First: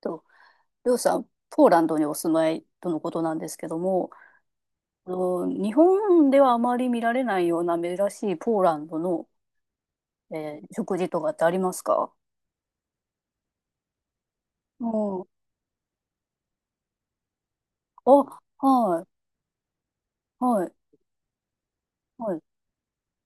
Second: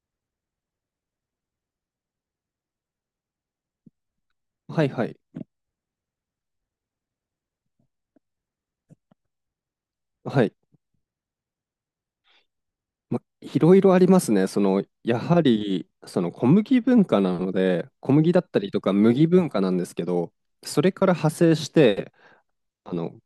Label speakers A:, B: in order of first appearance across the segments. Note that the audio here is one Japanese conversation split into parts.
A: と、りょうさん、ポーランドにお住まいとのことなんですけども、
B: はいはい。
A: 日本ではあまり見られないような珍しいポーランドの、
B: はい。
A: 食事とかってありますか？
B: ま、いろいろありますね。
A: う
B: やは
A: ん。
B: り、その小麦文化なので、小麦
A: あ、
B: だったりとか
A: はい、
B: 麦文化なんですけど、
A: はい、
B: それから派生して、
A: はい、
B: あの、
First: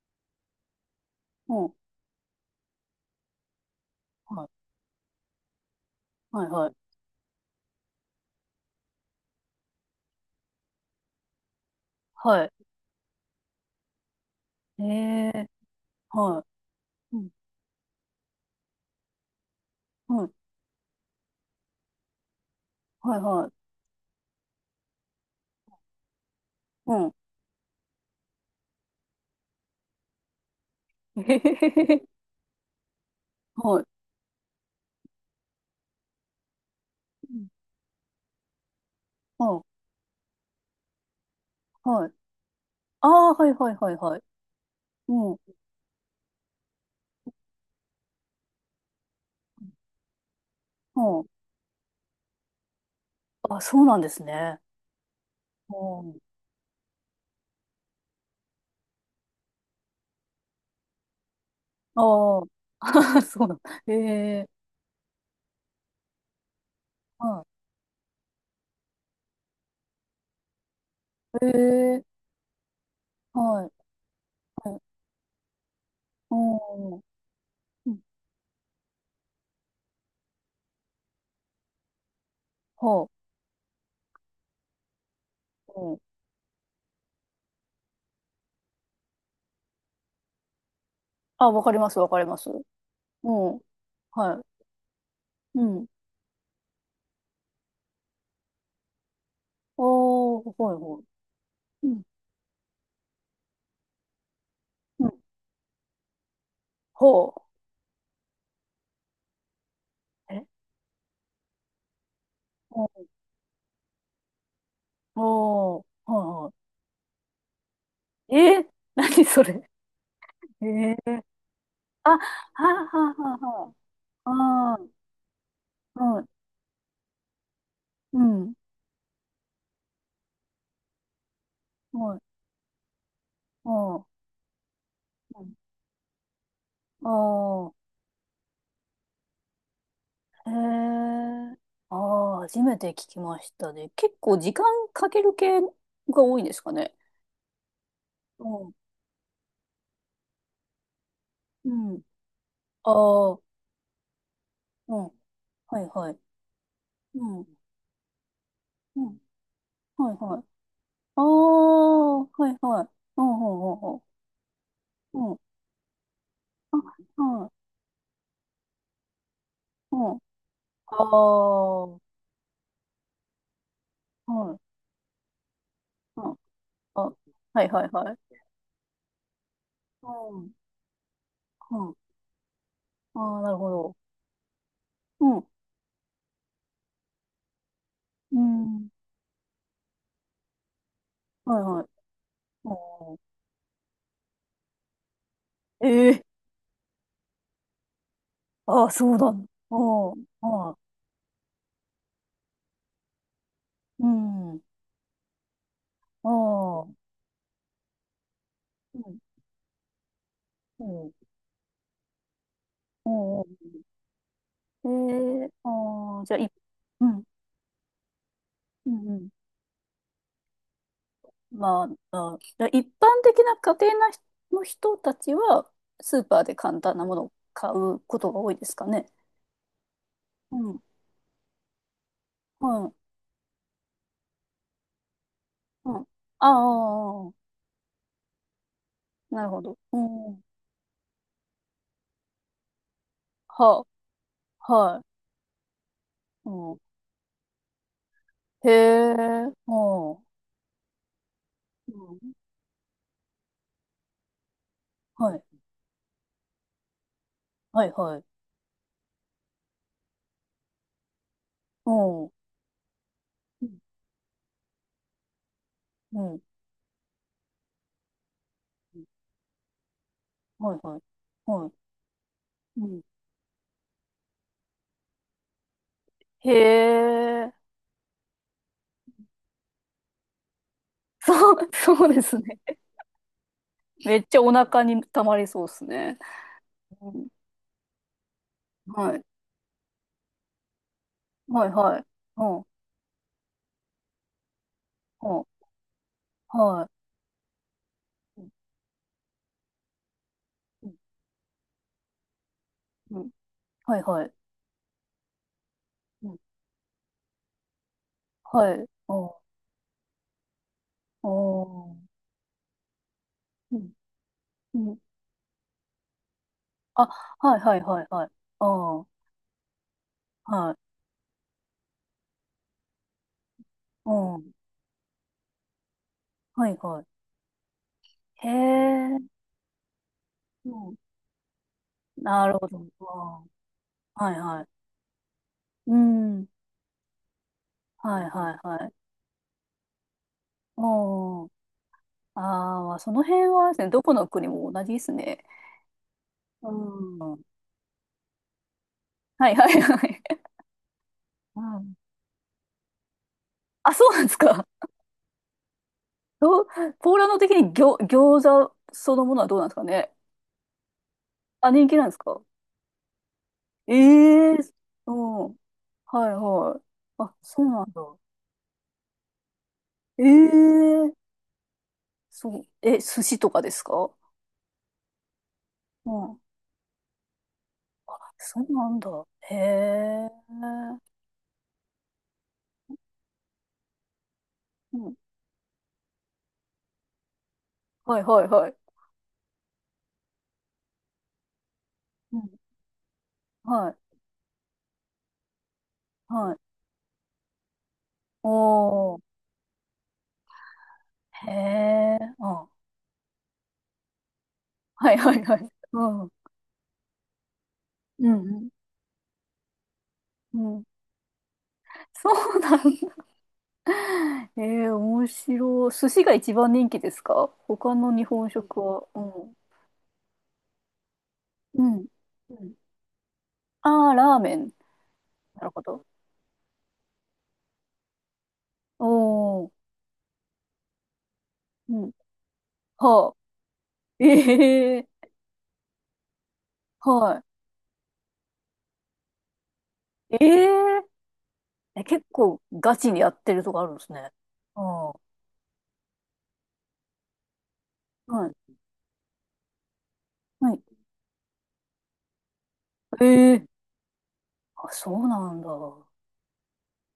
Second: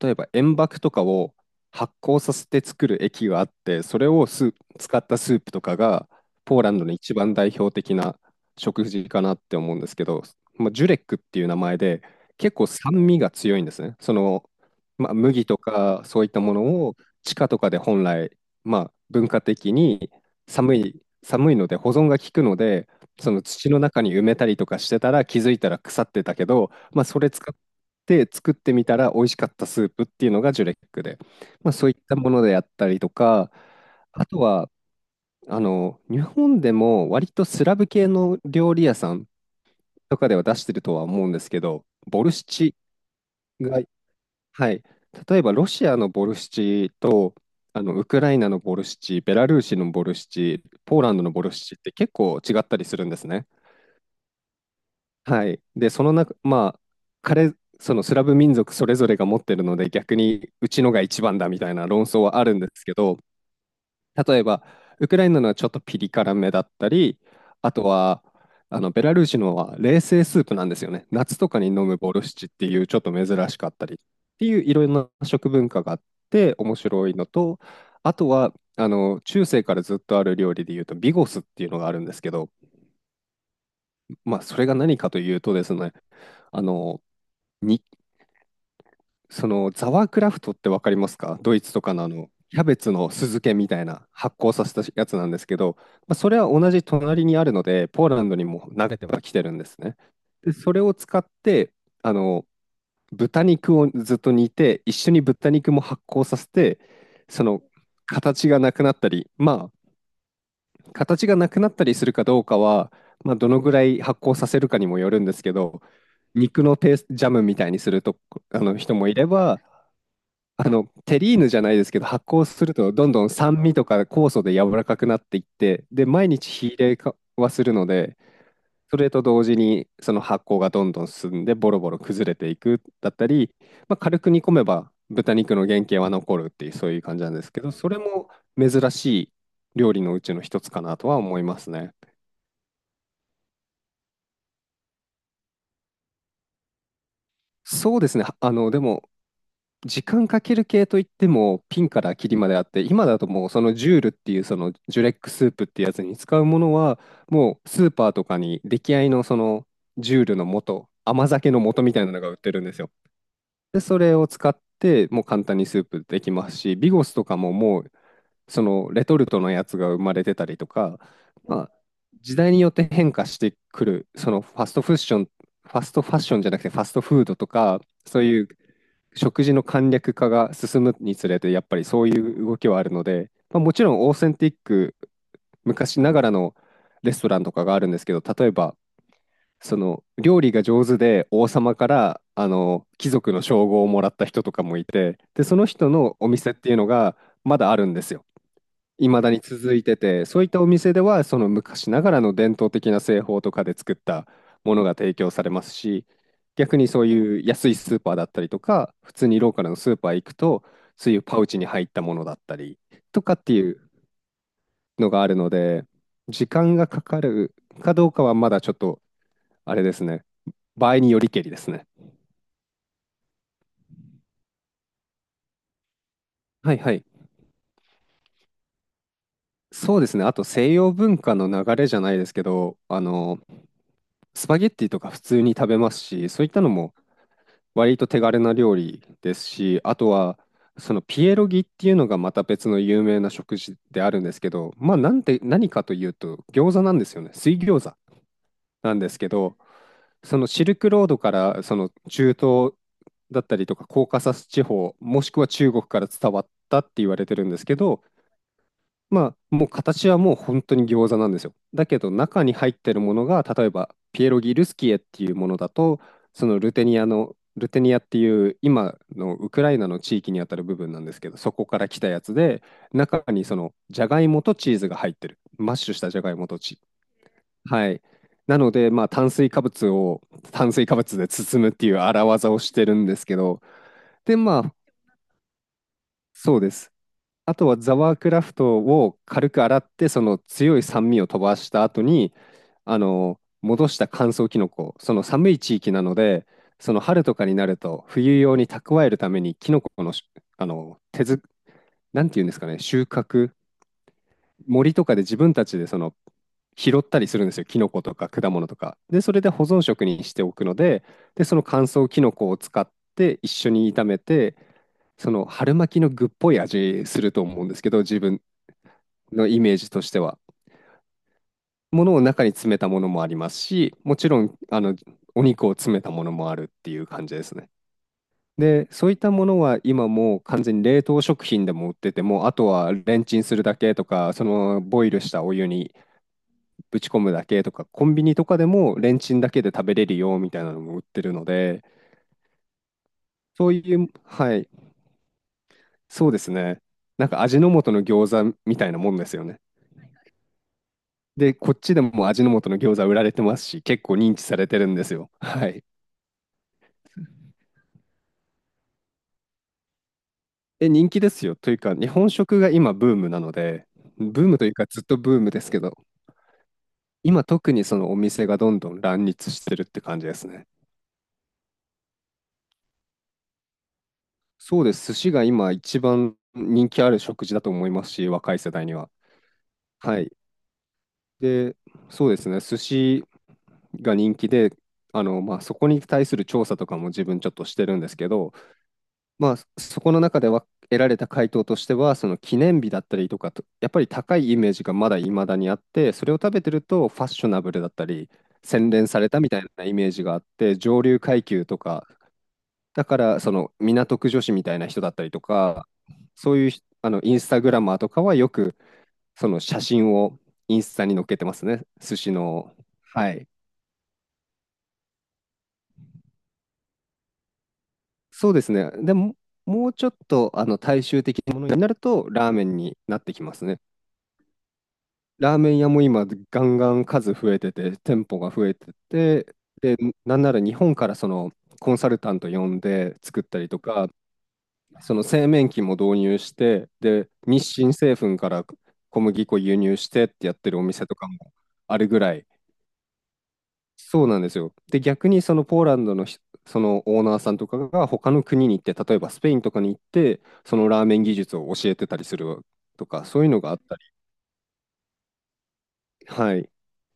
B: 例えば塩爆とかを
A: うん、
B: 発酵させて作る液があって、それを
A: はい、
B: 使ったスープとかが
A: はい、
B: ポー
A: は
B: ランド
A: い、
B: の一番代表的な食事かなって思うんですけど、まあ、ジュレックっていう名前で
A: は
B: 結構酸味が強いんですね。
A: い。
B: まあ、
A: え
B: 麦
A: ー、
B: とかそういっ
A: は
B: たものを
A: い、うん、
B: 地下とかで本来、まあ、文化的に
A: うん、
B: 寒いので保存が効くので、
A: はい、
B: その
A: はい、
B: 土の中に埋めたりとかしてたら気づいたら腐ってたけど、
A: う
B: まあ、
A: ん。
B: それ使って作ってみたら美味しかったスープっていうのがジュレックで、
A: えへへ
B: まあ、そう
A: へ
B: いっ
A: へ、
B: たものであったりとか、
A: はい、
B: あとは、日本でも割
A: う
B: と
A: ん
B: スラブ系の料理屋さん
A: はい、
B: とかでは出してるとは思うんですけど、
A: はい。
B: ボルシチ
A: ああ、はい、はい、
B: が、
A: はい、はい。
B: はい、
A: うん、
B: 例えばロシアのボルシチと、ウクライナのボルシチ、ベラルーシのボルシチ、ポーラン
A: う
B: ド
A: ん。
B: のボルシチって結構違ったりするんですね。
A: あ、そうなんですね。
B: はい。で、
A: う
B: その
A: ん。
B: 中、まあ、そのスラブ民族それぞれが持ってるので、逆にうちのが一番だみたいな論争は
A: ああ、
B: あるんですけど、
A: そうなんだ。
B: 例え
A: え
B: ば、ウクライナのはちょっとピリ辛めだったり、
A: は
B: あとは、あのベラルーシのは冷製スープなんですよね。夏とかに飲む
A: い。
B: ボ
A: ええ
B: ルシチっていうちょっと珍し
A: は
B: か
A: い。
B: ったりっていうい
A: はい。
B: ろんな食文化があっ
A: う
B: て面
A: ん。
B: 白いのと、
A: うん。
B: あとはあの中世からずっとある料理でいうとビゴスっていうのがあるんですけど、
A: は
B: まあそれが何かというとで
A: あ。
B: す
A: う
B: ね、
A: ん。
B: あの、にそのザワークラフトってわかりますか？
A: あ、
B: ドイ
A: わか
B: ツ
A: り
B: と
A: ま
B: か
A: す、
B: の
A: わかります。う
B: キャベツの酢漬け
A: ん。
B: みたいな発
A: は
B: 酵させたやつなんですけ
A: い。う
B: ど、
A: ん。
B: まあ、それは同じ隣にあるので、ポーランドにも投げてはきてるんですね。
A: お
B: で、
A: ー、は
B: そ
A: い、
B: れを
A: はい。
B: 使って、
A: うん。
B: あの、豚肉をずっと煮て、一
A: う
B: 緒
A: ん。
B: に豚肉も発酵させて、
A: ほ
B: その形がなくなったり、まあ、
A: う。え
B: 形がなくなったりするかどうかは、
A: お
B: まあ、どのぐらい発酵させるかにもよるんですけ
A: お
B: ど、
A: ー、は
B: 肉のペースジャムみたいにすると
A: い、はい。え
B: あ
A: ー、
B: の 人もい
A: 何
B: れ
A: そ
B: ば、
A: れ。ええ
B: テリーヌじゃないですけど、
A: あ、は
B: 発酵
A: あ、
B: するとどん
A: は
B: ど
A: あ、
B: ん酸
A: は
B: 味とか
A: あ、
B: 酵素で柔
A: はあ。
B: らかくなっていって、で、
A: はい。
B: 毎日火入れかはするので、
A: うん。
B: それと同時にその発酵がどんどん進んでボロボロ
A: は
B: 崩
A: い。
B: れていくだったり、
A: あ
B: まあ、軽
A: あ。
B: く煮込めば豚
A: うん
B: 肉の原型は残るっていうそういう
A: あ
B: 感じなんですけ
A: ー。
B: ど、それも珍しい料理のうちの
A: へ
B: 一つかなとは思い
A: え。
B: ますね。
A: ああ、初めて聞きましたね。結構時間かける系が多いんですかね？
B: そうですね。
A: うん。
B: でも時間かける系といっても、
A: う
B: ピンか
A: ん。
B: らキリまであって、今だと
A: ああ、
B: もうそのジュールっていうその
A: う
B: ジュ
A: ん。
B: レックスープっ
A: は
B: て
A: い
B: やつ
A: は
B: に
A: い。
B: 使うものは、
A: うん。
B: もうスーパーとかに出来
A: う
B: 合い
A: ん。
B: のその
A: はい
B: ジュール
A: はい。
B: の素、
A: あ
B: 甘酒の素みたいな
A: あ、
B: の
A: は
B: が売って
A: い
B: るんです
A: はい。
B: よ。
A: うん、う
B: で、
A: ん、う
B: そ
A: ん、
B: れを使って、もう簡単にスープできますし、ビゴス
A: う
B: とか
A: ん。
B: ももうそのレトルトのやつが
A: う
B: 生ま
A: ん。
B: れてたりとか、
A: あ、
B: まあ、
A: はい。
B: 時代によって変化してくる、そ
A: うん。
B: の
A: ああ、
B: フ
A: はい。
B: ァストファッション、ファストファッ
A: う
B: シ
A: ん。
B: ョンじゃなくてファスト
A: あ、
B: フードと
A: はい
B: か、
A: はいはい。
B: そういう食事の簡
A: う
B: 略化が
A: ん。
B: 進むにつれて、やっぱ
A: う
B: り
A: ん。
B: そういう動きはあるので、
A: ああ、なる
B: まあ、
A: ほ
B: もちろ
A: ど。
B: んオーセンティック、
A: うん。
B: 昔ながらのレストランとかがあるんですけど、
A: う
B: 例えば、
A: ん。
B: その料理が上手で王
A: はい
B: 様
A: はい。
B: からあの貴
A: うん。
B: 族の称号をもらった人とかもいて、で、その人の
A: ええ
B: お店っていうのがまだあるんですよ。
A: ああ、そう
B: 未
A: だ。
B: だ
A: う
B: に
A: ん。
B: 続いてて、そういったお
A: は
B: 店ではその昔ながらの伝統的な製法とかで作っ
A: い。う
B: た
A: ん。
B: ものが提供されますし、
A: あ
B: 逆に
A: あ。
B: そういう安いスーパーだったりとか、
A: う
B: 普
A: ん。
B: 通にローカルのスーパー行くと、
A: う
B: そ
A: ん。
B: ういうパウチに入ったものだったりとか
A: う
B: ってい
A: ん。
B: う
A: え
B: のがある
A: え
B: ので、
A: ああ、じゃあ、
B: 時
A: い、
B: 間がか
A: う
B: か
A: ん。
B: るかどうかはまだちょっ
A: う
B: と
A: ん。うん。
B: あれですね。場合によりけりです
A: ま
B: ね。
A: あ、一般的な家庭な人の人たちは、スーパーで
B: はい
A: 簡
B: は
A: 単な
B: い。
A: ものを買うことが多いですかね？
B: そうですね。あと
A: う
B: 西
A: ん。
B: 洋文化の流れじゃないですけど、
A: はい。
B: スパゲッティとか普通に食べ
A: う
B: ます
A: ん。
B: し、そう
A: あ
B: いったのも
A: あ、
B: 割と手軽な料理で
A: な
B: す
A: るほど。
B: し、あ
A: う
B: とは、
A: ん。
B: そのピエロギっていうのがまた別の有名な食事
A: は、
B: であるんですけど、まあ
A: はい。
B: なんて、何かというと
A: う
B: 餃
A: ん。
B: 子なんですよね。水餃子
A: へ
B: なんで
A: え、
B: すけど、
A: うんうん。
B: そのシルクロードからその中東だったりとかコーカサス地方、もし
A: は
B: く
A: い。
B: は中国から伝わったって言われてるんですけ
A: はい、
B: ど、
A: はい。
B: まあ、もう形はもう本当に餃子なんですよ。だ
A: う
B: けど
A: ん。う
B: 中に入ってるものが、例えば
A: ん。
B: ピエロギルスキエっていうものだと、
A: うん
B: そのルテニアっていう今のウクライナの地域にあたる
A: は
B: 部
A: い、
B: 分
A: はい。
B: なんですけど、そこ
A: は
B: か
A: い。
B: ら来たやつで、
A: うん。
B: 中にそのジャガイモとチーズが入ってる。マッシュしたジャガイモ
A: へ
B: とチーズ。
A: え、
B: はい。なので、まあ、炭水化物を炭水化物で
A: そ
B: 包む
A: う、
B: っていう
A: そうで
B: 荒
A: す
B: 技を
A: ね。
B: してるんですけど、
A: めっち
B: で、
A: ゃお
B: まあ、
A: 腹に溜まりそうですね。
B: そうです。
A: うん。
B: あとはザワークラフト
A: は
B: を
A: い。
B: 軽く洗って、その強い酸味を飛ば
A: はい、
B: した
A: は
B: 後
A: い。
B: に、
A: うん
B: 戻した乾燥キノコ、その寒
A: は
B: い地域なので、
A: あは
B: その春とかになると冬
A: い。うん
B: 用に蓄えるためにキノコのあ
A: う
B: の、手づ、なんていうんですかね、収
A: んうん
B: 穫、
A: はいはい。
B: 森とかで自分たちでその
A: うん
B: 拾ったりするんですよ、キノコとか果物
A: は
B: と
A: い。
B: か。で、
A: お
B: そ
A: ー
B: れで保存食にしておくので、で、その乾
A: おー。
B: 燥キノコを使って一緒
A: うん。
B: に炒めて、
A: うん。
B: その春巻きの具っぽい
A: あ、
B: 味すると
A: はい
B: 思うんで
A: はい
B: すけど、
A: はい
B: 自
A: はい。
B: 分
A: ああ、は
B: のイメージとしては。
A: い。
B: ものを中に詰めたものもありますし、もち
A: う
B: ろ
A: ん。
B: ん、お肉を詰めたものもある
A: は
B: っ
A: い
B: てい
A: は
B: う感じですね。
A: い。へ
B: で、そういっ
A: え。
B: たものは今もう完
A: う
B: 全に
A: ん。
B: 冷凍食品でも売ってて
A: な
B: も、あ
A: る
B: と
A: ほど。
B: はレンチ
A: あ
B: ンするだけと
A: ーは
B: か、
A: い
B: そ
A: はい。
B: のボイルしたお湯
A: う
B: に
A: ん。
B: ぶち込むだけとか、コン
A: は
B: ビ
A: い
B: ニと
A: は
B: か
A: い
B: で
A: はい。
B: もレンチンだけで食べれるよみたいなのも売ってるの
A: おー。
B: で、
A: ああ、その辺
B: そ
A: はで
B: う
A: すね、
B: い
A: ど
B: う、
A: この国
B: はい、
A: も同じですね。
B: そうです
A: う
B: ね。なん
A: ん。
B: か味の素の餃子みたいなもんですよ
A: はい
B: ね。
A: はいはい。
B: で、
A: う
B: こっち
A: ん。
B: でも味の素の餃子売られてますし、
A: あ、
B: 結
A: そう
B: 構
A: なんで
B: 認
A: す
B: 知さ
A: か？
B: れてるんですよ。はい。
A: どう、ポーランド的に餃子そのものはどうなんですかね？
B: え、人気ですよ。
A: あ、
B: という
A: 人
B: か、
A: 気なん
B: 日
A: です
B: 本
A: か？
B: 食が今ブームなので、
A: え
B: ブー
A: え
B: ムというかずっ
A: う
B: とブー
A: ん。は
B: ムですけど、
A: いはい。あ、
B: 今
A: そう
B: 特
A: な
B: に
A: ん
B: そ
A: だ。
B: のお店がどんどん乱立してるって感
A: え
B: じですね。
A: えそう。え、寿司とかですか？
B: そうです。寿司が今一
A: う
B: 番
A: ん。
B: 人気ある食事だと思いますし、若い
A: そ
B: 世
A: う
B: 代
A: な
B: に
A: んだ。
B: は。
A: へ
B: は
A: え。
B: い。で、そうですね。寿司が人気で、
A: うん。
B: そこに対する調査とかも自分ちょっとしてるんです
A: はい
B: け
A: はい
B: ど、
A: はい。
B: そこの中では得られた回答としては、そ
A: う
B: の記
A: ん。
B: 念日だったりとかと、や
A: は
B: っぱり
A: い。
B: 高いイメージがまだ未だにあって、それを食
A: はい。
B: べてるとファッショナブルだったり、洗練
A: お
B: さ
A: ー。
B: れたみたいなイメージがあって、上流階
A: へ
B: 級とか、
A: え。あ。
B: だからその港区女子みたいな人だ
A: は
B: っ
A: い
B: たり
A: は
B: と
A: いはい。
B: か、
A: うん。うん。
B: そういうひあのインスタグラマーとかはよ
A: う
B: くその写真を
A: ん。
B: イ
A: う
B: ン
A: ん
B: スタに載っけてますね、寿
A: そ
B: 司
A: う
B: の。
A: なんだ。
B: はい。
A: ええ面白い。寿司が一番人気ですか？他の日本
B: そうです
A: 食
B: ね。
A: は？
B: で
A: う
B: も、
A: ん。
B: もうちょっと大衆的なものに
A: う
B: なる
A: ん。
B: と、ラー
A: う
B: メ
A: ん。
B: ンになってきますね。
A: ああ、ラーメン。
B: ラー
A: な
B: メ
A: る
B: ン
A: ほ
B: 屋も
A: ど。
B: 今ガンガン数増えてて、店舗が増えて
A: お
B: て、
A: ー、
B: で、なんなら日本からそのコン
A: う
B: サ
A: ん。
B: ルタント呼んで
A: はあ。
B: 作ったりとか、
A: ええ
B: その製麺機も導入して、で、
A: は
B: 日清製粉から小麦粉輸入してっ
A: い。え
B: てやってるお
A: え
B: 店とかもあ
A: え、
B: るぐ
A: 結
B: らい、
A: 構ガチにやってるとこあるんですね。
B: そうなんですよ。
A: あ
B: で、
A: あ、は
B: 逆にそのポーランドのひそのオーナーさんとかが他の
A: い。
B: 国に行って、例えばスペインとかに行って、
A: は
B: そ
A: い。
B: のラーメン技術を教えてたりすると
A: え
B: か、そういうの
A: え
B: があったり、
A: あ、そうなんだ。
B: はい、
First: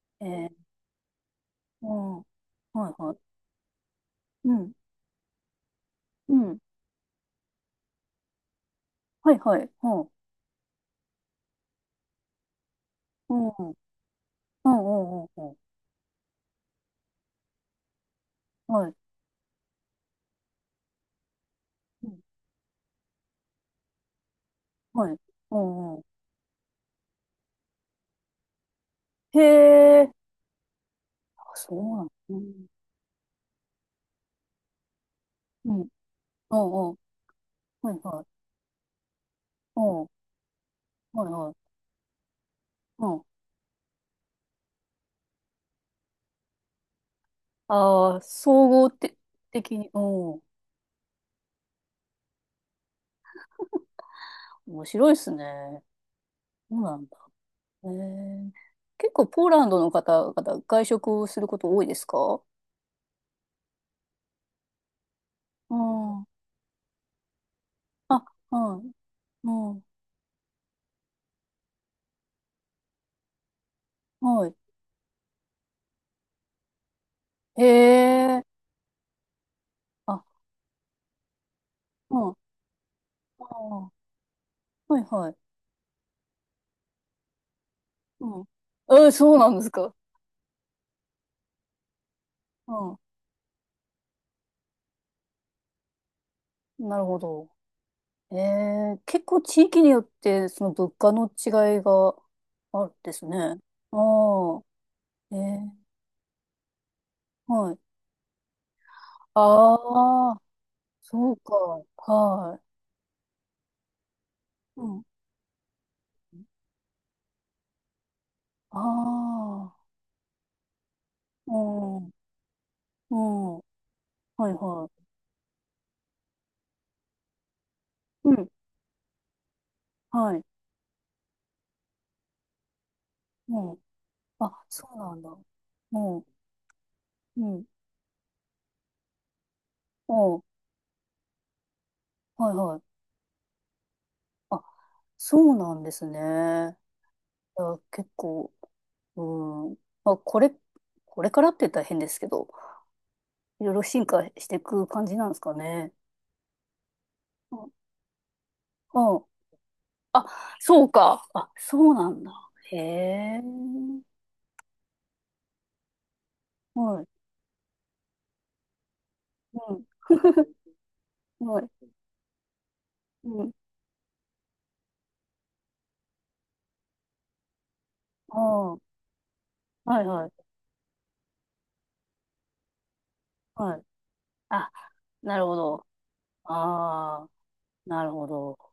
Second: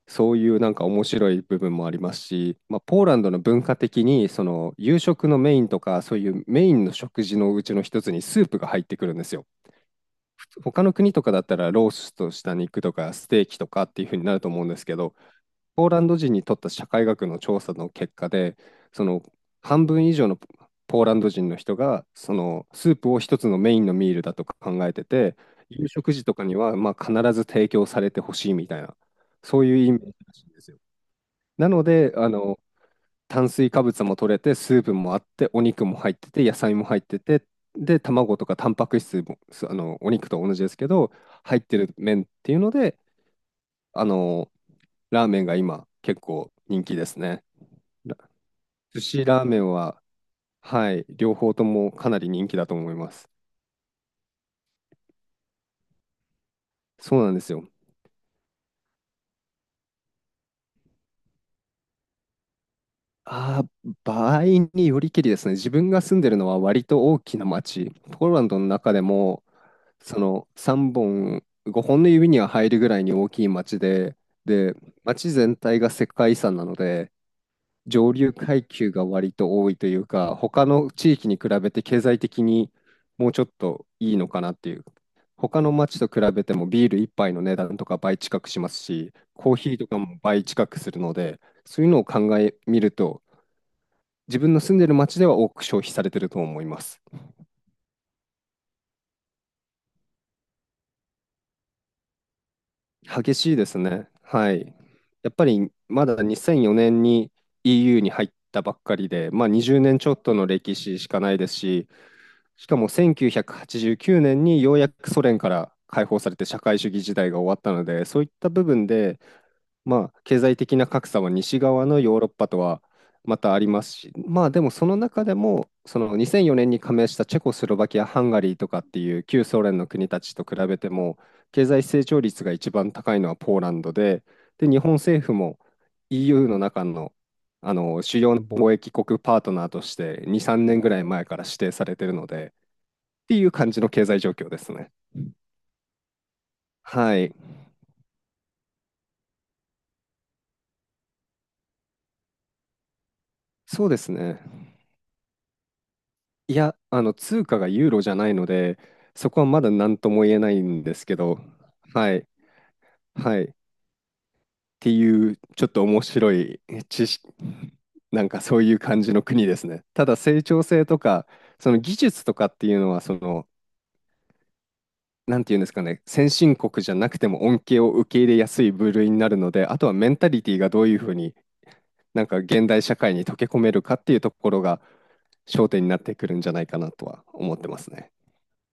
B: そうい
A: え
B: うな
A: え
B: んか面白い部分も
A: う
B: ありま
A: ん。
B: す
A: は
B: し、まあ、ポ
A: い
B: ー
A: は
B: ラン
A: い。
B: ドの文化的にそ
A: うん。
B: の夕食のメインとかそうい
A: う
B: う
A: ん。
B: メインの食事のうちの一つにスープが入ってくるんで
A: は
B: す
A: い
B: よ。
A: はい。うん。
B: 他の国とかだったらローストした肉とかス
A: う
B: テー
A: ん。
B: キと
A: うん
B: かっていう風になると思うん
A: う
B: ですけど、
A: んうんうん。
B: ポーランド人にとった社会学の調査の結果で、
A: はい。
B: その半分以上のポーランド人の人が
A: うん。
B: そのスープを一つのメインのミールだと考えて
A: はい。
B: て、
A: う
B: 夕
A: んうん。
B: 食時とかにはまあ必ず提供されてほしいみたいな、
A: へ
B: そういう意味
A: え。
B: らしいんですよ。
A: あ、
B: な
A: そ
B: の
A: うなんだ。
B: で、
A: うん。
B: 炭水化物も取れて、スープもあって、お
A: うん。う
B: 肉も入ってて、野菜も
A: んうん。
B: 入ってて、
A: はい
B: で、
A: は
B: 卵
A: い。
B: とかタンパク質も、すあの、
A: うん。
B: お肉と同じですけど、
A: はいは
B: 入っ
A: い。
B: てる麺っていうので、
A: うん。
B: あの、ラーメンが今結構人気ですね。
A: あ
B: ら
A: あ、総合
B: 寿
A: て
B: 司ラーメン
A: 的に。
B: は、
A: うん。
B: はい、両方ともかなり人気だと思います。
A: 面白いですね。そうなんだ。
B: そうなんですよ。
A: へえ。結構ポーランドの方々、外食をすること多いですか？
B: 場合によりけりですね。自
A: う
B: 分が住ん
A: ん。
B: でるのは割と大きな町。
A: あ、
B: ポーランドの
A: はい。
B: 中でも、
A: うん。
B: その3本、5本の指には入るぐらいに大きい町で、
A: はい。
B: で、町全体が世界遺産なので、
A: へ
B: 上流
A: え。
B: 階級が割と多いという
A: あ、
B: か、他の地域に比べて経
A: う
B: 済
A: ん。あ
B: 的にもうちょっと
A: ー
B: いいのかなっていう。
A: はいはい。
B: 他の町と比べてもビール一杯の値段とか倍近
A: うん。
B: くします
A: え
B: し、
A: ー、そうな
B: コー
A: んで
B: ヒ
A: す
B: ーと
A: か？
B: かも倍近くするので、そういうのを考えみる
A: う
B: と、自分の住んでる町では多く消費されてると思いま
A: ん。な
B: す。
A: るほど。えー、結構地域によって、その物価の違いがあるんです
B: 激
A: ね。
B: し
A: あ
B: いですね。は
A: あ。
B: い。や
A: え
B: っぱり
A: ー、
B: まだ2004年に
A: はい。
B: EU に入ったばっかりで、まあ20年ちょっ
A: あ
B: と
A: あ、
B: の歴史しか
A: そ
B: な
A: う
B: いで
A: か。
B: すし、
A: はい。
B: しかも1989年によう
A: う
B: や
A: ん。
B: くソ連から解放されて社会主義時代が終わったので、そういった部
A: あ
B: 分で
A: あ、
B: まあ、経済的な格差は
A: う
B: 西側
A: ん、
B: のヨーロッパとはまた
A: う
B: あ
A: ん、
B: りますし、ま
A: は
B: あ
A: い
B: でもそ
A: は
B: の
A: い。
B: 中でも、その2004年に加盟したチェコスロバキア、ハン
A: う
B: ガ
A: ん、
B: リーとかっていう旧ソ連の国たち
A: はい、
B: と比べても、経済成長率が一番高いのはポーラ
A: うん。
B: ンドで、
A: あ、
B: で、日
A: そ
B: 本
A: うなん
B: 政
A: だ。
B: 府も
A: うん、う
B: EU の中の、
A: ん、う
B: あの主要な貿易国パートナーとし
A: ん、
B: て2、3年ぐらい前から指定されてるの
A: は
B: で、
A: いはい。
B: っていう感じの経済状況で
A: あ、
B: すね。
A: そうなんですね。
B: はい、
A: いや、結構、うん。まあ、これ、これからって言ったら変ですけど、いろいろ
B: そうで
A: 進
B: す
A: 化
B: ね。
A: していく感じなんですかね？
B: 通
A: う
B: 貨が
A: ん、
B: ユーロじゃないので、
A: うん。
B: そこはまだ何とも
A: あ、
B: 言えないん
A: そう
B: ですけ
A: か。
B: ど、
A: あ、そうな
B: は
A: ん
B: い、
A: だ。へ
B: は
A: え。
B: い、っていう、ちょっと面白い
A: はい、
B: 知識、なんかそういう感じの国です
A: うん。
B: ね。ただ、成 長性とか、
A: はい、
B: その技術とかっていうのは、そ
A: う
B: の、
A: ん。
B: なんていうんですかね、先進国じゃなくても恩恵を受け入れ
A: ああ、
B: やすい
A: は
B: 部類になるので、あと
A: い
B: はメン
A: は
B: タ
A: い、
B: リティがどういうふうに、なんか現代社会に溶け込め
A: は
B: る
A: い。
B: かっていうところ
A: あ
B: が
A: なるほ
B: 焦点
A: ど。
B: になってくるんじゃないかなと
A: あ
B: は
A: あ、
B: 思ってます
A: な
B: ね。
A: るほど。